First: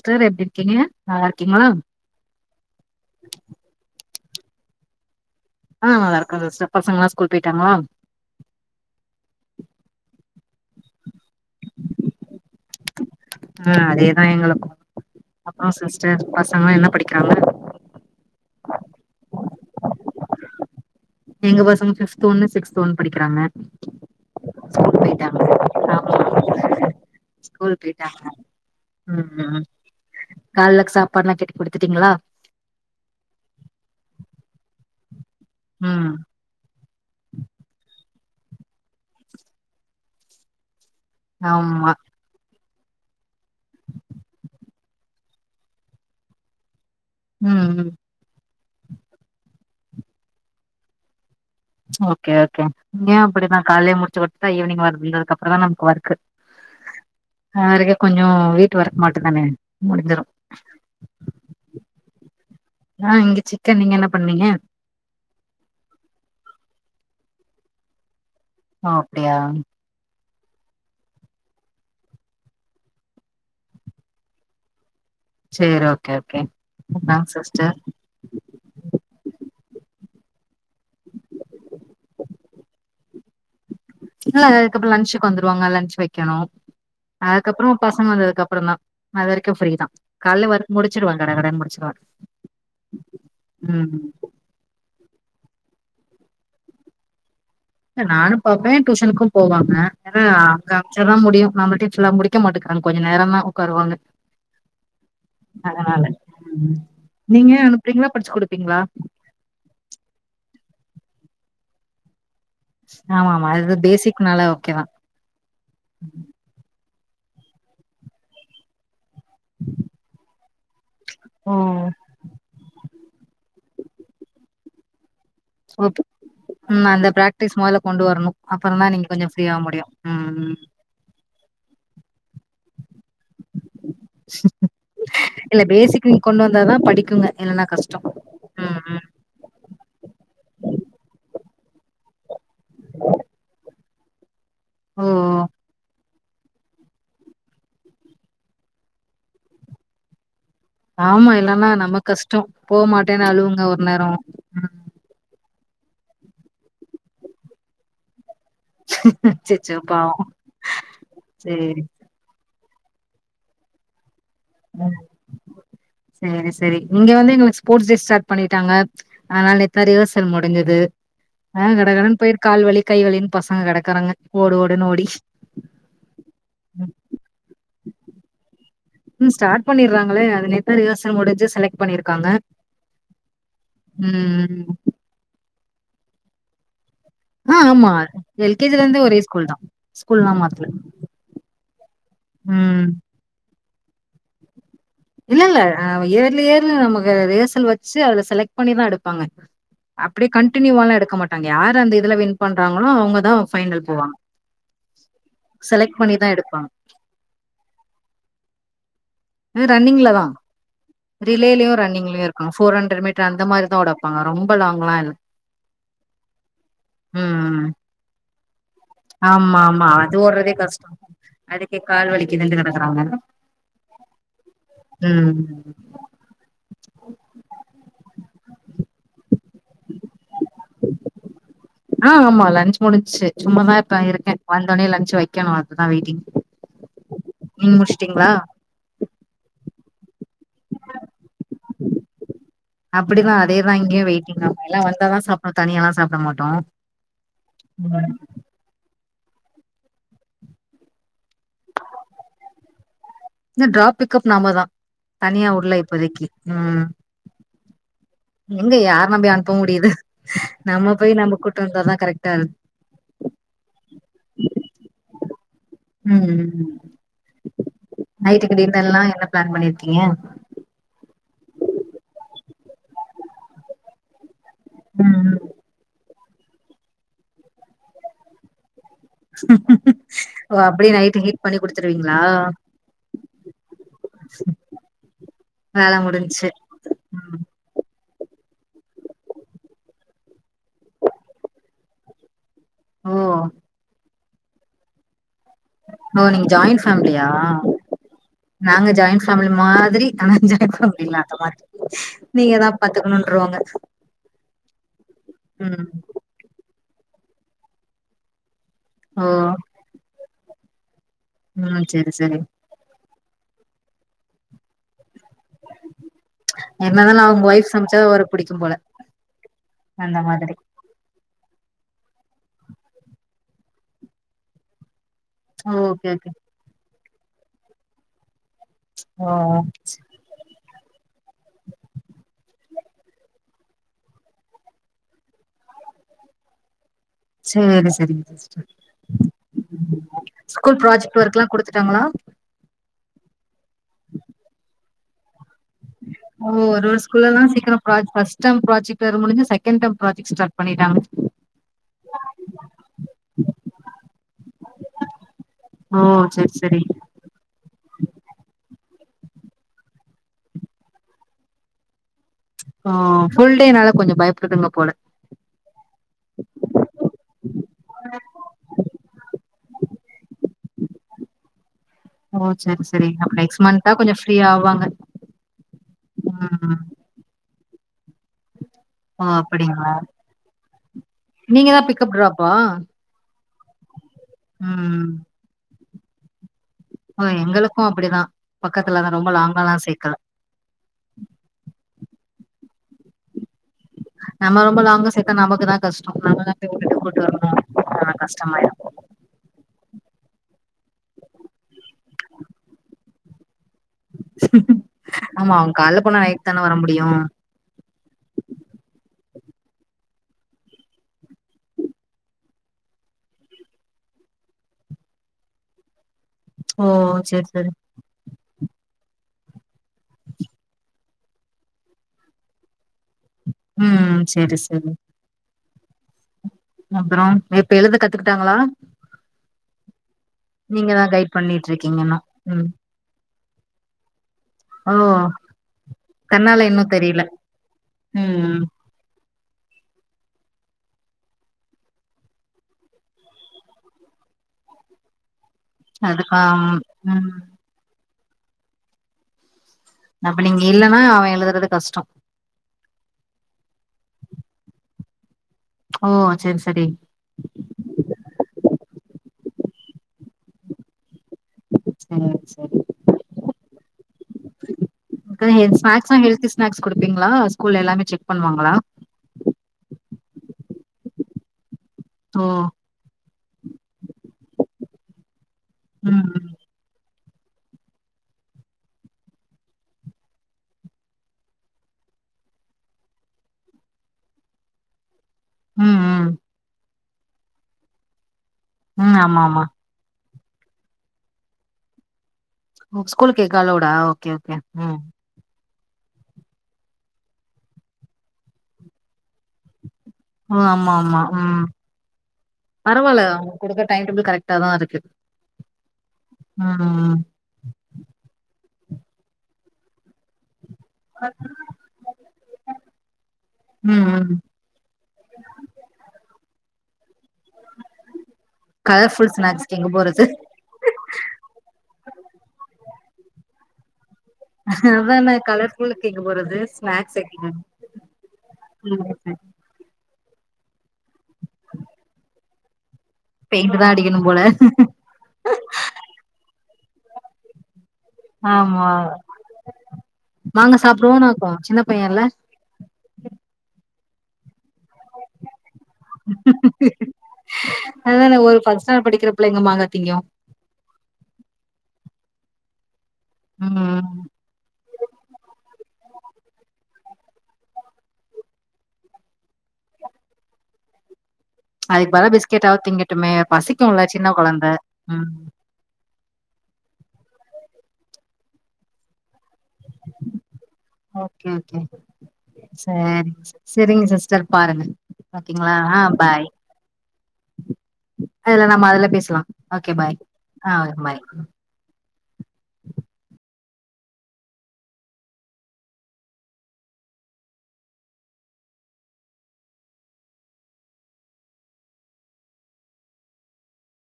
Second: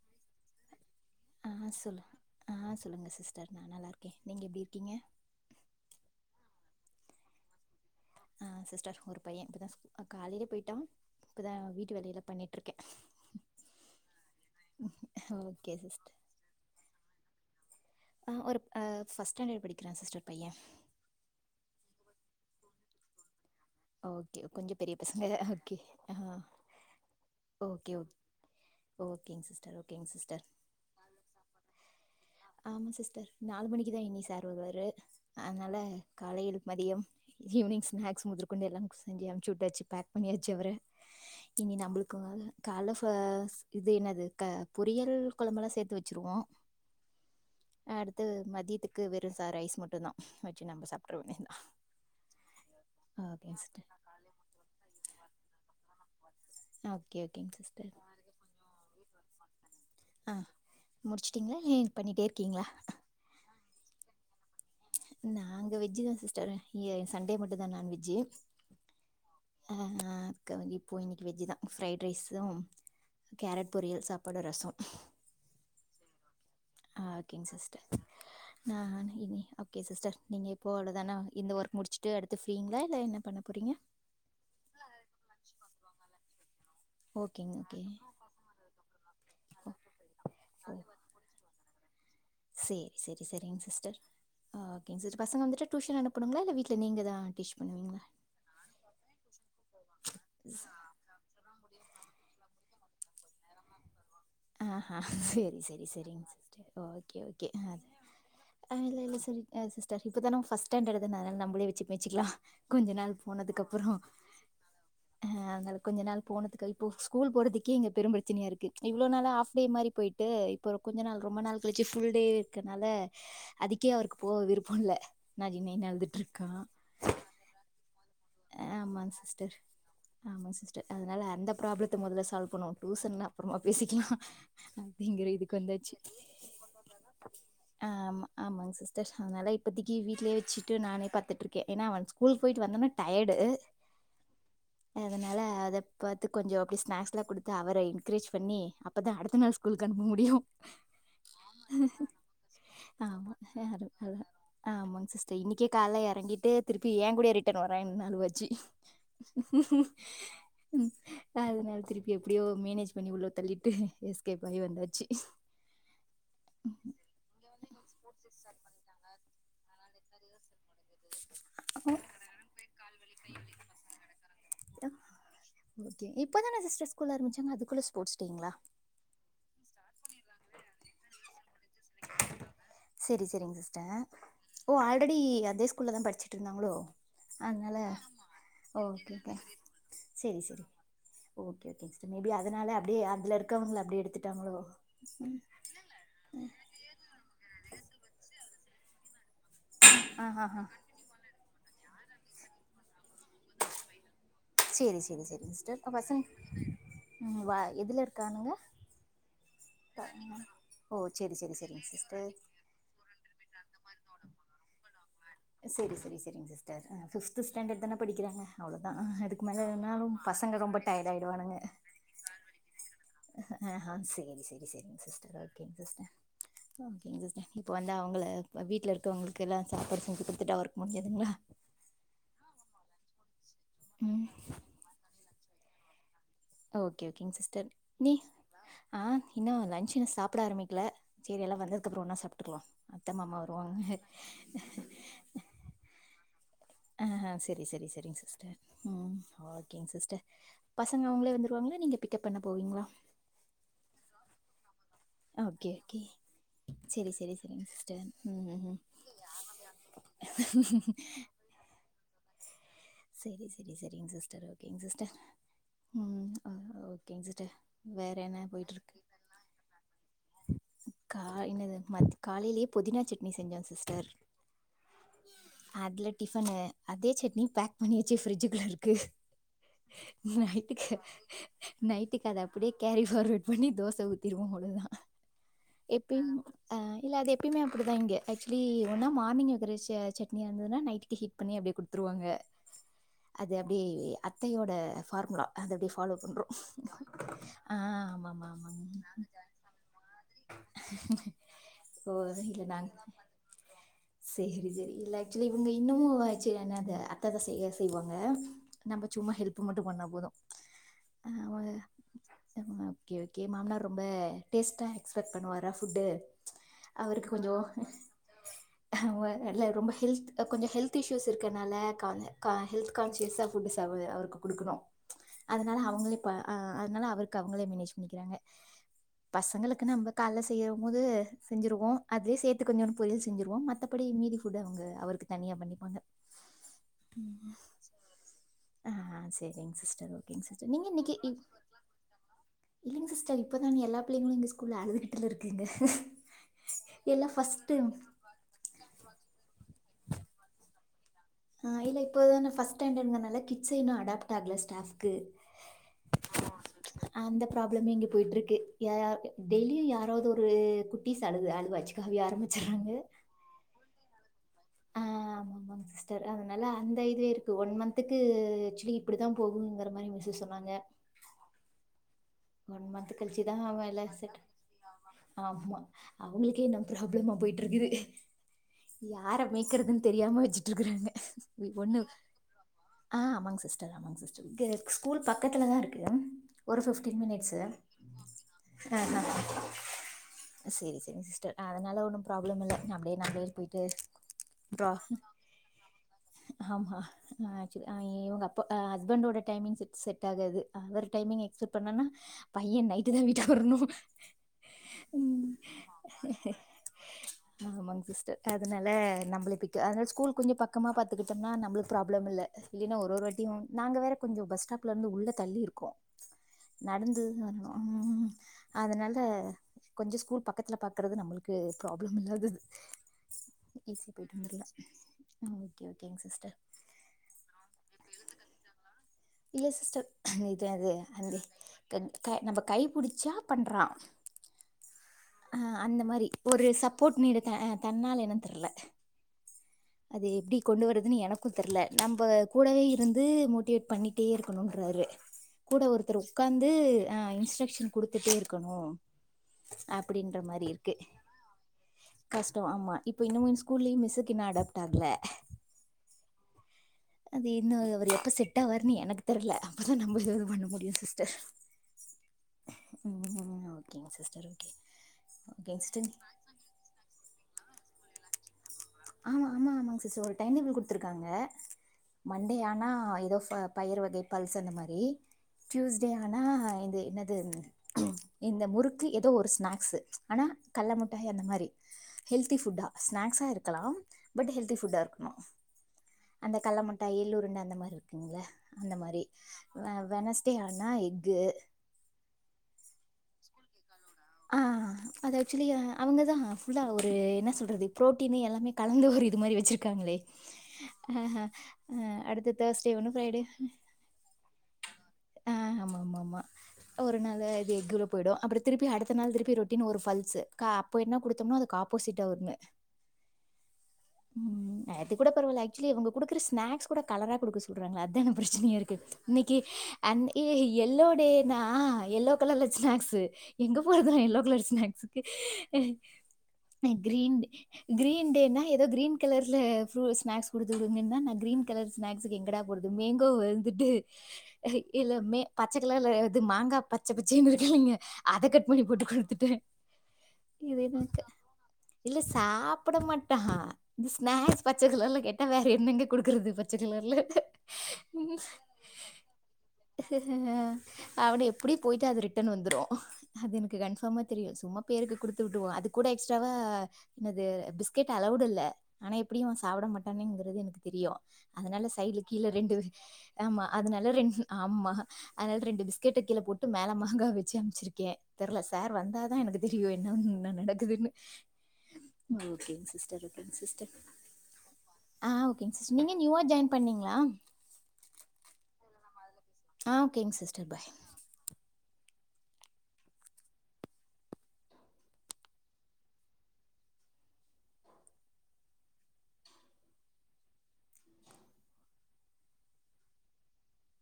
ஸ்டர் எப்டி இருக்கீங்க நல்லா ஆ இருக்கீங்களா சொல்லு ஆ சொல்லுங்க சிஸ்டர் நான் நல்லா இருக்கேன் நீங்க எப்படி இருக்கீங்க ஆ நல்லா இருக்க ரஸ்டர் பசங்களல்லா ஸ்கூல் போய்ட்டாங்களா ஆ சிஸ்டர் ஒரு பையன் இப்டிதா ஸ்கூ காலைலே போய்ட்டா இப்பதா வீட்டு வேலையில பண்ணிட்ருக்கே ஆ அதேதா எங்களுக்கும் அப்றோ சிஸ்டர் பசங்களா என்ன படிக்கிறாங்க அ ஒரு ஃபஸ்ட் ஸ்டாண்டர்ட் படிக்கிறா சிஸ்டர் பைய எங்க பசங்க பிஃப்த் ஒன்னு சிகஸ்த் ஒன்னு படிக்கிறாங்க ஓகே கொஞ்ச பெரிய ஸ்கூல் பசங்க போயிட்டாங்க ஓகே அ ஆமா ஸ்கூல் போயிட்டாங்க ம் ஓகேங்க ம் சிஸ்டர் ஓகேங்க சிஸ்டர் கால்லக் சாப்பாடு எல்லா கட்டி கொடுத்துட்டீங்ளா ஆமா சிஸ்டர் நாலு மணிக்குதா இனி சார் வருவாரு அதனால ம் காலையில் மதியம் ஈவினிங் ஸ்நாக்ஸ் முதற்கொண்டு எல்லா செஞ்சி அனுப்ச்சி விட்டாச்சி பேக் பண்ணியாச்சி அவர இனி ஆமா நம்பளுக்குவாக கால்ல ஃபஸ் இது என்னது க பொரியல் கொழம்பெல்லா சேத்து வச்சிருவோ ம் ம் இது மதியத்துக்கு வெறு ரைஸ் மட்டு தா வச்சு நம்ம சாப்டுற வேண்டி தா ஓகே ஓகே இங்கயு அப்டிதா கால்லயே முடிச்சு கொடுத்துட்டா ஈவினிங் வந்ததுக்கு அப்புற தா நமக்கு ஒர்கு ஓகே ஓகேங்க சிஸ்டர் அவருக்கு கொஞ்ச வீட்டு வொர்க் மட்டுந்தான ஆ முடிச்ட்டிங்களா இல்ல பண்ணிட்டே இருக்கீங்ளா ஆ இங்கிச்சி க நீங்க என்ன பண்ணீங்க நாங்க வெஜ் தா சிஸ்டர் சண்டே மட்டு தா நான்வெஜ்ஜு ஓ அப்டியா அ அக்க வ இப்போ இன்னைக்கு வெஜ் தா ஃப்ரைட் ரைஸும் கேரட் பொரியல் சாப்பாடு ரசொ சேரி ஓகே ஓகே ஆ ஓகேங் சிஸ்டர் ந இனி ஓகே சிஸ்டர் நீங்க இப்போ அவ்ளோதானா இந்த ஒர்க் முடிச்சுட்டு அடுத்து ஃப்ரீங்களா இல்ல என்ன பண்ண போறீங்க இல்ல அதுக்கப்புற லஞ்சுக்கு வந்துருவாங்க லஞ்ச் வைக்கணு ஓகேங்க அதுக்கப்புற ஓகே பசங்க வந்ததுக்கு அப்புற தா அது வரைக்கு ஃப்ரீதா கால்ல வொர்க் முடிச்சிடுவ கடகடன்னு முடிச்சுடுவ சேரி சேரி சரிங் சிஸ்டர் ஆ ஓகேங்க சிஸ் பசங்க வந்துட்டு டுஷன் அனுப்பணுங்ளா இல்ல வீட்ல நீங்க தா டீச் பண்ணுவீங்களா நானு பாப்பே டுஷனுக்கு போவாங்க ஏனா ஸ்- அங்க ச்சா தா முடியு நம்ம டீச் எல்லா முடிக்க மாட்டுகாங்க கொஞ்ச நேரந்தா உக்காருவாங்க ஆ செரி செரி அதனால செரிங்க சிஸ்டர் ம் ஓகே ஓகே நீங்க அனுப்புறீங்களா படிச்சு அ குடுப்பீங்களா இல்ல இல்ல செரி ம் சிஸ்டர் இப்ப தான ஃபஸ்ட் ஸ்டாண்டட் தான அதனால நம்மளே வச்சி மேச்சிக்கலா கொஞ்ச நாள் ஆமா ஆமா போனதுக்கு அது அப்புறோ பேசிக்னால ஓகேதா அ அதனால கொஞ்ச நாள் போனதுக்கு இப்போ ஸ்கூல் போறதுக்கே இங்க பெரு பிரச்சனையா இருக்கு இவ்ளோ நாள ஹாஃப் டே மாரி போயிட்டு இப்போ கொஞ்ச நாள் ரொம்ப நாள் கழிச்சு ஃபுல் டே இருக்கனால அதுக்கே அவருக்கு போக விருப்போல்ல நயி நயினு ஓகே அழுதுட்டு இருக்கா ம் அந்த பிராக்டிஸ் முதல கொண்டு வரணு அப்புற தா நீங்க ஆமாங் கொஞ்ச ஃப்ரீ சிஸ்டர் ஆக முடியு ம் ஆமாங் ம் அதனால அந்த ப்ராப்ளத்த மொதல்ல சால்வ் பண்ணுவோ டுசன்லா அப்புறமா பேசிக்லா அப்டிங்கற இதுக்கு இல்ல வந்தாச்சு பேசிக் நீங்க கொண்டு வந்தாதா படிக்குங்க இல்லன்னா கஷ்டோ ஆமா ஆமாங் ம் ம் சிஸ்டர் அதனால இப்பத்திக்கு வீட்லயே வெச்சுட்டு நானே பாத்துட்டு இருக்கே ஏனா அவன் ஸ்கூலுக்கு போயிட்டு வந் டயடு ஓ அதனால அத பாத்து கொஞ்சோ அப்டி ஸ்னாக்ஸ்லா குடுத்து அவர என்கரேஜ் பண்ணி அப்பதா அடுத்த நாள் ஸ்கூலுக்கு அனுப்ப முடியு ஆமா இல்லன்னா நமக் கஷ்டம் போக மாட்டேன் ஆமா அழுவுங்க ஒரு அது நேரோ அது ஆமாங்க சிஸ்டர் இன்னிக்கே கால்ல எறங்கிட்டு திருப்பி ஏங்கூடயே ரிட்டர்ன் வரான் என்ன அழுவாச்சி அச்சச்சோ பாவோ அதனால சேரி திருப்பி எப்டியோ மேனேஜ் பண்ணி உள்ள தள்ளிட்டு எஸ்கேப் ஆகி வந்தாச்சு சேரி சேரி இங்க வந்து எங்ளுக்கு ஸ்போர்ட்ஸ் டே ஸ்டார்ட் பண்ணிட்டாங்க அதனால நேத் துதா ரிகர்சல் முடிஞ்சது ஆ பசங்க கடகடன்னு போய் கால்வலி கை வலின்னு பசங்க கெடக்குறாங்க ஓடு ஓடுன்னு ஆ ஓடி ஓகே இப்பதான சிஸ்டர் ஸ்கூல் ஆரம்பிச்சாங்க அதுக்குள்ள ஸ்போர்ட்ஸ் டேங்ளா ம் ஸ்டார்ட் பண்ணிர்றாங்களே அது நேத்தே ரிஹர்சல் முடிஞ்சு செலக்ட் பண்ணிருக்காங்க செரி செரிங் சிஸ்டர் ம் ஓ ஆல்ரெடி அதே ஸ்கூல்ல தா படிச்சிட்ருந்தாங்ளோ ஆ ஆமா எல் கே ஜி லேந்தே ஒரே ஓகே ஸ்கூல் தா ஸ்கூல்லா சரி சரி மாத்ல ஓகே ஓகேங் சிஸ்டர் மே பி அதனால அப்டே அதுல இருக்கவங்கள அப்டே எடுத்துட்டாங்ளோ இல்ல இல்ல அ இயர்லி இயர்லி நமக்கு ரிஹர்சல் வச்சு அதுல செலக்ட் பண்ணிதா எடுப்பாங்க ஆ அப்டி ஆ ஆ கண்ட்டினியூவாலா எடுக்க மாட்டாங்க யாரு அந்த இதுல வின் பண்றாங்களோ அவங்க தா ஃபைனல் போவாங்க சரி சரி சரி சிஸ்டர் செலக்ட் பசங்க பண்ணிதா எடுப்பாங்க ம் வ எதுல இருக்கானுங்க இது ப- ரன்னிங்ல தா ஓ சரி சரி ரிலேலயு சரிங்க ரன்னிங்லயு சிஸ்டர் இருக்காங் ஃபோர் ஹன்ட்ரேட் மீட்ரு அந்த மாரிதா ஓட வெப்பாங்க ரொம்ப லாங்லா இல்ல செரி செரி செரிங்க சிஸ்டர் அ ம் ஃபிஃப்த்து ம் ஸ்டண்டர்ட் தான படிக்றாங்க அவ்ளோதா அதுக்கு ஆமா மேல ஆமா ஓட்னாலு அது ஓட்றதே பசங்க ரொம்ப கஷ்டோ டயட் ஆய்டுவானுங்க அதுக்கே கால் வலிக்குதுன்ட்டு கெடக்குறாங்க அ ஹா சேரி சேரி சேரிங்க சிஸ்டர் ம் ஓகேங்க சிஸ்டர் ஓகேங் சிஸ்டர் இப்ப வந்த அவங்கள வீட்ல இருக்கறவங்களுக்குல சாப்பாடு செஞ்சு குடுத்துட்டா ஒர்க் முஞ்சுதுங்ளா ஆ ஆமா லன்ச் முடிஞ்ச்சு சும்மாதா இப்ப நா ம் இருக்கே வந்தோன்னே லன்சு வைக்கணு அதுக்கு தா வெயிட்டிங் ஓகே ஓகேங் சிஸ்டர் நீங்க நீ முடிச்சுட்டீங்களா அ இன்னு லன்ச் இன்னு சாப் ப்ட ஆரம்பிக்கல செரி எல்லா வந்ததுக்கு அப்றோ ஒன்னா சாப்ட்டுக்கலா அத்த மாமா வருவாங்க ஓகேங்ளா எல்லா வந்தா தா சாப்டுவோ தனியாலா சாப்ட மாட்டோ அ ஹ ஹ செரி செரி ம் செரிங் சிஸ்டர் ம் ஓகேங் சிஸ்டர் பசங்க அவங்களே வந்துருவாங்ளா நீங்க பிக்கப் பண்ண போவீங்ளா இந்த ட்ராப் பிக்கப் நாம தா தனியா உட்ல இப்போதைக்கு ம் செரி செரி செரிங் சிஸ்டர் ம் எங்க ம் யாரா நம்பி அனுப்ப முடியுது நம்ம போய் நம்ம கூட்டு வந்தா தா கரெக்டா இருக் செரி செரி செரிங் சிஸ்டர் ஓகேங் சிஸ்டர் ம் ஆ ஓகேங் சிஸ்டர் வேற என்ன நைட்டுக்கு போயிட்ருக்கு டின்னர்ல்லா என்ன பிளான் பண்ணிருக்கிங்க கா என்னது மத் காலைலே பொதினா சட்னி செஞ்சோ சிஸ்டர் ம் அதுல டிஃபனு அதே சட்னி பேக் பண்ணி வச்சு ஃப்ரிட்ஜுக்குள்ள இருக்கு ஓ அப்டியே நைட்டுக்கு நைட்டு ஹீட் பண்ணி குடுத்துருவீங்களா நைட்டுக்கு அத அப்டியே கேரி ஃபார்வேர்ட் பண்ணி தோச ஊத் திருவோ அவ்ள தா வேல எப்பிம் முடிஞ்ச்சு அ இல்ல அது ம். எப்பியுமே அப்டி தா இங்க ஆக்சுவலி ஒன்னா மார்னிங்கு வைக்கிற ச சட்னியா இருந்துதுனா நைட்டுக் ஹீட் பண்ணி அப்டியே குடுத்துருவாங்க ஓ அது அப்டே அத்தையோட ஃபார்முலா அத அப்டே ஃபாலோ ஓ பண்றோ நீங்க ஜாயிண்ட் ஃபேமிலியா ஆ ஆமா ஆமா நாங்க ஆமாங்க ஜாயிண்ட் ஃபேமிலி மாதிரி களஞ்சி எடுக்க முடில அந்த மாரி நீங்கதா பாத்துக்குணு ன்ருவாங்க சேரி சேரி இல்ல ஆக்சுவலி இவங்க இன்னுமு செய்றாங்க அத அத்தைதா செய்ய செய்வாங்க நம்ம ஓ சும்மா ஹெல்ப் மட்டு பண்ண போது ஆமா ம் செரி செரி ஆமா ஓகே ஓகே மாமனார் ரொம்ப டேஸ்ட்டா செலெக்ட் பண்ணுவாரா ஃபுட்டு என்னதாலு அவருக்கு அவங்க கொஞ்சோ ஒய்ஃப் சமைச்சா அவருக்கு புடிக்கும் போல நல்ல ரொம்ப அந்த ஹெல்த மாதிரி கொஞ்சோ ஹெல்த் தீசெஸ் இருக்கனால கவல ஹெல்த் கான்சியஸா ஃபுட்ஸ் அ அவருக்கு குடுக்கணு அதனால ஓகே அவங்களே ஓகே அதனால அவருக்கு அவங்களே மேனேஜ் பண்ணிக்கிறாங்க ஓ பசங்களுக்கு நம்ப கால்ல செய்யும் போது செஞ்சிருவோ அதுவே சேத்து கொஞ்ச பொரியல் செஞ்சிருவோ மத்தபடி மீதி ஃபுட் அவங்க அவருக்கு தனியா பண்ணிப்பாங்க சேரி செரிங்க சிஸ்டர் ஆ செரிங்க சிஸ்டர் ஓகேங்க சிஸ்டர் ஸ்கூல் நீங்க இன்னைக்கு ப்ராஜெக்ட் ஒர்க்ல்லா குடுத்துட்டாங்களா இல்ல சிஸ்டர் இப்ப தா எல்லா பிள்ளைங்களு எங்க ஸ்கூல் அழுதுகிட்டு இருக் இனு ஓ ஒரு ஒரு ஸ்கூல்ல லாம் சீக்க ப்ராஜ் ஃபர்ஸ்ட் ஃபர்ஸ்ட் டெர்ம் ப்ராஜெக்ட் முடிஞ்சு செகண்ட் டெர்ம் ப்ராஜெக்ட் ஸ்டார்ட் பண்ணிட்டாங்க ஆ இல்ல இப்போன் ஃபர்ஸ்ட் ஸ்டாண்டங்கறனால கிச்சன் இன்னு அடாப்ட் ஆகல ஸ்டாஃப்க்கு ஓ செர் செரி அந்த ப்ராப்ளம் இங்க போய்ட்ருக்கு யா டெய்லியு யாராவது ஒரு குட்டீஸ் அழுது அழுவாச்சு காலிய ஆரம்பிச்சுறாங்க ஃபுல்டேனால கொஞ்ச பயப்படுத்துங்க போல ஆமா ஆமா சிஸ்டர் அதனால அந்த இது இருக்கு ஒன் மந்த்துக்கு ஆக்சுவலி இப்டிதா போகுங்ற மாரி மிஸ் சொன்னாங்க ஓ ஒன் செரி மந்த் செரி அப்ப கலுச்சுதா நெக்ஸ்ட் அவ மந்த்தா எல்லா கொஞ்ச ஃப்ரீ செட் ஆவாங்க ஆமா அவங்களுக்கே ம் இன்ன ப்ராப்ளமா போய்ட்டு இருக்குது ஓ யார அப்படிங்களா மேய்கறதுன் தெரியாம வச்சுட்டு இருக்கறாங்க வி நீங்க தா ஒன்னு பிக்கப் ட்ராப்பா ஆ ஆமாங்க சிஸ்டர் ஆமாங்க சிஸ்டர் இங்க ம் ஸ்கூல் பக்கத்துலதா இருக்கு ஒரு ஃபிஃப் டென் ஓ மினிட்ஸு எங்களுக்கு அப்படிதா ஆ பக்கத்துல தா ஹா ரொம்ப ஹா லாங்காலா சேக்கல செரி செரி சிஸ்டர் அதனால ஒன்னு ப்ராப்ளம் இல்ல நம்ளயே நம்ளயே போய்ட்டு நம்ம ரொம்ப லாங்கா ப்ராகு சேத்தா நமக்கு தா கஷ்ட நம்ம தா போய் விட்டுட்டு ஆமா கூட்டு வரணு அச்சு அதா இவங்க அப்பா கஷ்டமாயிரு அ ஹஸ்பண்டோட டைமிங்ஸு செட் ஆகாது அவரு டைமிங் எக்செப்ட் பண்ணனா பையன் நைட்டுதா வீட்டுக் வரணு ஆமா அவ கால்ல போனா நைட்டு தான வர முடியு ஆமங்க சிஸ்டர் அதனால நம்பளுக்கு அதனால ஸ்கூல் கொஞ்சோ பக்கமா பாத்துக்கிட்டோம்னா நம்மளுக்கு ப்ராப்ளம் இல்ல இல்லன்னா ஒரு ஒரு வாட்டியு நாங்க வேற கொஞ்சோ பஸ் ஸ்டாப்ல இருந்து உள்ள தள்ளி இருக்கோ ஓ நடந்தது செரி செரி வரணு ம் அதனால கொஞ்சோ ஸ்கூல் பக்கத்துல பாக்குறது நம்மளுக்கு ப்ராப்ளம் இல்லாதது ம் சரி சரி ம் ஓகே ஓகேங்க சிஸ்டர் அப்பற இப்ப எழுத கத்துக்கிட்டாங்களா இல்ல சிஸ்டர் இது நீங்க அது தா கைட் பண்ணிட்டு இருக்கீங்க இன்னு அ நம்ம ம் கை புடிச்சா பண்றா ஓ அ அந்த மாரி தன்னால ஒரு இன்னு சப்போர்ட் தெரியல நீட் தன்னால என்னன் ம் தெர்ல அது எப்டி கொண்டு வரறதுன்னு எனக்கு தெர்ல நம்ப கூடவே இருந்து மோட்டிவேட் பண்ணிட்டே இருக்கணுன்றாரு கூட ஒருத்தர் அதுக்கா உக்காந்து அ ம் இன்ஸ்ட்ரக்க்ஷன் குடுத்துட்டே இருக்கணு அப் அப்ப நீங்க இல்லனா அவன் எழுதறது கஷ்ட கஸ்ட ஆமா இப்ப இன்னு ஸ்கூல்லயு மிஸ்ஸுக்கின்னு அடாப்ட் ஆகல ஓ சரி சரி அது இன்னு அவர் எப்ப செட் ஆவார்ன்னு எனக்கு தெரியல அப்பதா நம்ம எதாவது பண்ண முடியு சிஸ்டர் செரி உம் உம் ஓகேங்க சிஸ்டர் ஓகே செரி கெஸ்டு ஸ்நாக்ஸ்லா ஹெல்தி ஸ்நாக்ஸ் குடுப்பீங்களா ஸ்கூல்ல எல்லாமே செக் பண்ணுவாங்களா ஆமா ஆமா ஆமாங்க சிஸ்டர் ஒரு டைம் டேபிள் குடுத்துருக்காங்க ஓ மண்டே ஆனா ஏதோ பயிரு வகை பல்ஸ் அந்த மாரி டியூஸ்டே ம் ஆனா இது என்னது இந்த முறுக்கு ஏதோ ஒரு ஸ்நாக்ஸ்ஸு ஆனா கடல முட்டாய் அந்த மாரி ஹெல்தி ஃபுட்டா ஸ்நாக்ஸா இருக்கலாம் பட் ஹெல்தி ஃபுட்டா இருக்கணு ம் ம் அந்த கடல முட் டாய் எள்ளுருன்ட அந்த மாரி இருக்குங்கள அந்த ம் மாரி ஆமா ஆமா வெனஸ்டே ஆனா எக்கு ம் ஸ்கூல் கேக்க அலோடா ஓகே ஓகே ஆ ம் அது அக்சுவலி அவுங்க தா ஃபுல்லா ஒரு என்ன சொல்றது ப்ரோட்டீனு எல்லாமே கலந்து ஒரு இது மாதிரி வச்சுருக்காங்களே ஓ ஆமா ஆ ஆமா ஆ ம் அ அடுத்து தேர்ஸ்டே ஒண்ணு பரவால்ல ஃப்ரைடே அவங்க ஒண்ணு குடுக்க டைம் டேபிள் கரெக்டா தா இருக்கு அ ஆமா ஆமா ஆமா ம் ஒரு நாளு இது எக் போய்டும் அப்ப திருப்பி அடுத்த நாள் திருப்பி ரொட்டின்னு ஒரு பல்ஸ்ஸு கா இப்ப என்ன குடுத்தோம்னா அதுக்கு ஆப்போசிட்டா வருவே ம் ம் உம் உம் அது கூட பரவால அக்சுவ்லி இவுங்க குடுக்குற ஸ்னாக்ஸ் கூட கலரா குடுக்க சொல்றாங்கள அதா பிரச்சனையா இருக்கு கலர்ஃபுல் இன்னைக்கு ஸ்நாக்ஸ்க்கு எங்க போறது ஏ எல்லோ டேதா எல்லோ கலர்ல ஸ்நாக்ஸ்ஸு எங்க போறது நா எல்லோ கலர் ஸ்நாக்ஸுக்கு அதான கலர்ஃபுல் கேக்க போறது ஸ்நாக்ஸ் கிரீன் டே வைக்கனு கிரீன் டேனா ஏதோ கிரீன் ரெட் கலர்ல ஃப்ரூ ஸ்நாக்ஸ் குடுத்து உடுங்கன்னா நா கிரீன் கலர் ஸ்நாக்ஸுக்கு எங்கடா போறது மேங்கோ பெயிண்ட் வந்துட்டு தா அடிக்கணு போல எல்லாமே பச்சகலர்ல இது மாங்கா பச்ச பச்சைன்னு இருக்குலைங்க அத கட் பண்ணி ஆமா போட்டு குடுத்துட்டே மாங்கா இதே மாரிக்க சாப்டுவோனு இருக்கு சின்ன இல்ல பையன்ல சாப்பிட மாட் ட்டா இந்த ஸ்நாக்ஸ் பச்ச கலர்ல கேட்டா வேற என்னங்க குடுக்குறது பச்ச கலர்ல அதான ஒரு ஃபர்ஸ்ட் ஸ்டன்டர் படிக்கரப் பிள்ளைங்க மக அவனை எப்படி போயிட்டு அது ரிட்டன் வந்துரும் அது எனக்கு ம் கன்ஃபாமா தெரியு சும்மா பேருக்கு குடுத்து விட்ருவோ அது கூட எக்ஸ்ட்ராவா என்னது பிஸ்கெட் அலவுடு இல்ல ஆனா எப்டியும் அவன் சாப்பிட மாட்டானுங்கிறது எனக்கு தெரியும் அதனால அதுக்கு சைடுல பதிலா கீழ ரெண்டு பிஸ்கெட்டாவது திங்கட்டுமே ஆமா பசிக்குல்ல அதனால ரெண் சின்ன கொழந்த ஆமா ம் அதாவது ரெண்டு பிஸ் கெட்டு கீழ போட்டு மேல மாங்கா வச்சு அனுப்ச்சிருக்கே தெர்ல சார் வந்தாதா எனக்கு தெரியு என்ன என்ன நடக்குதுன்னு ஓகே ஓகே சேரி செரிங்க சிஸ்டர் பாருங்க ஆ ஓகேங்களா ஓகேங்க சிஸ் ஆ நீங்க நியூவா பாய் ஜாயின் பண்ணீங்களா அதுல நம்ம அதுல பேசலாம் ஓகே ஆ பாய் ஓகேங் சிஸ்டர் ஆ பாய்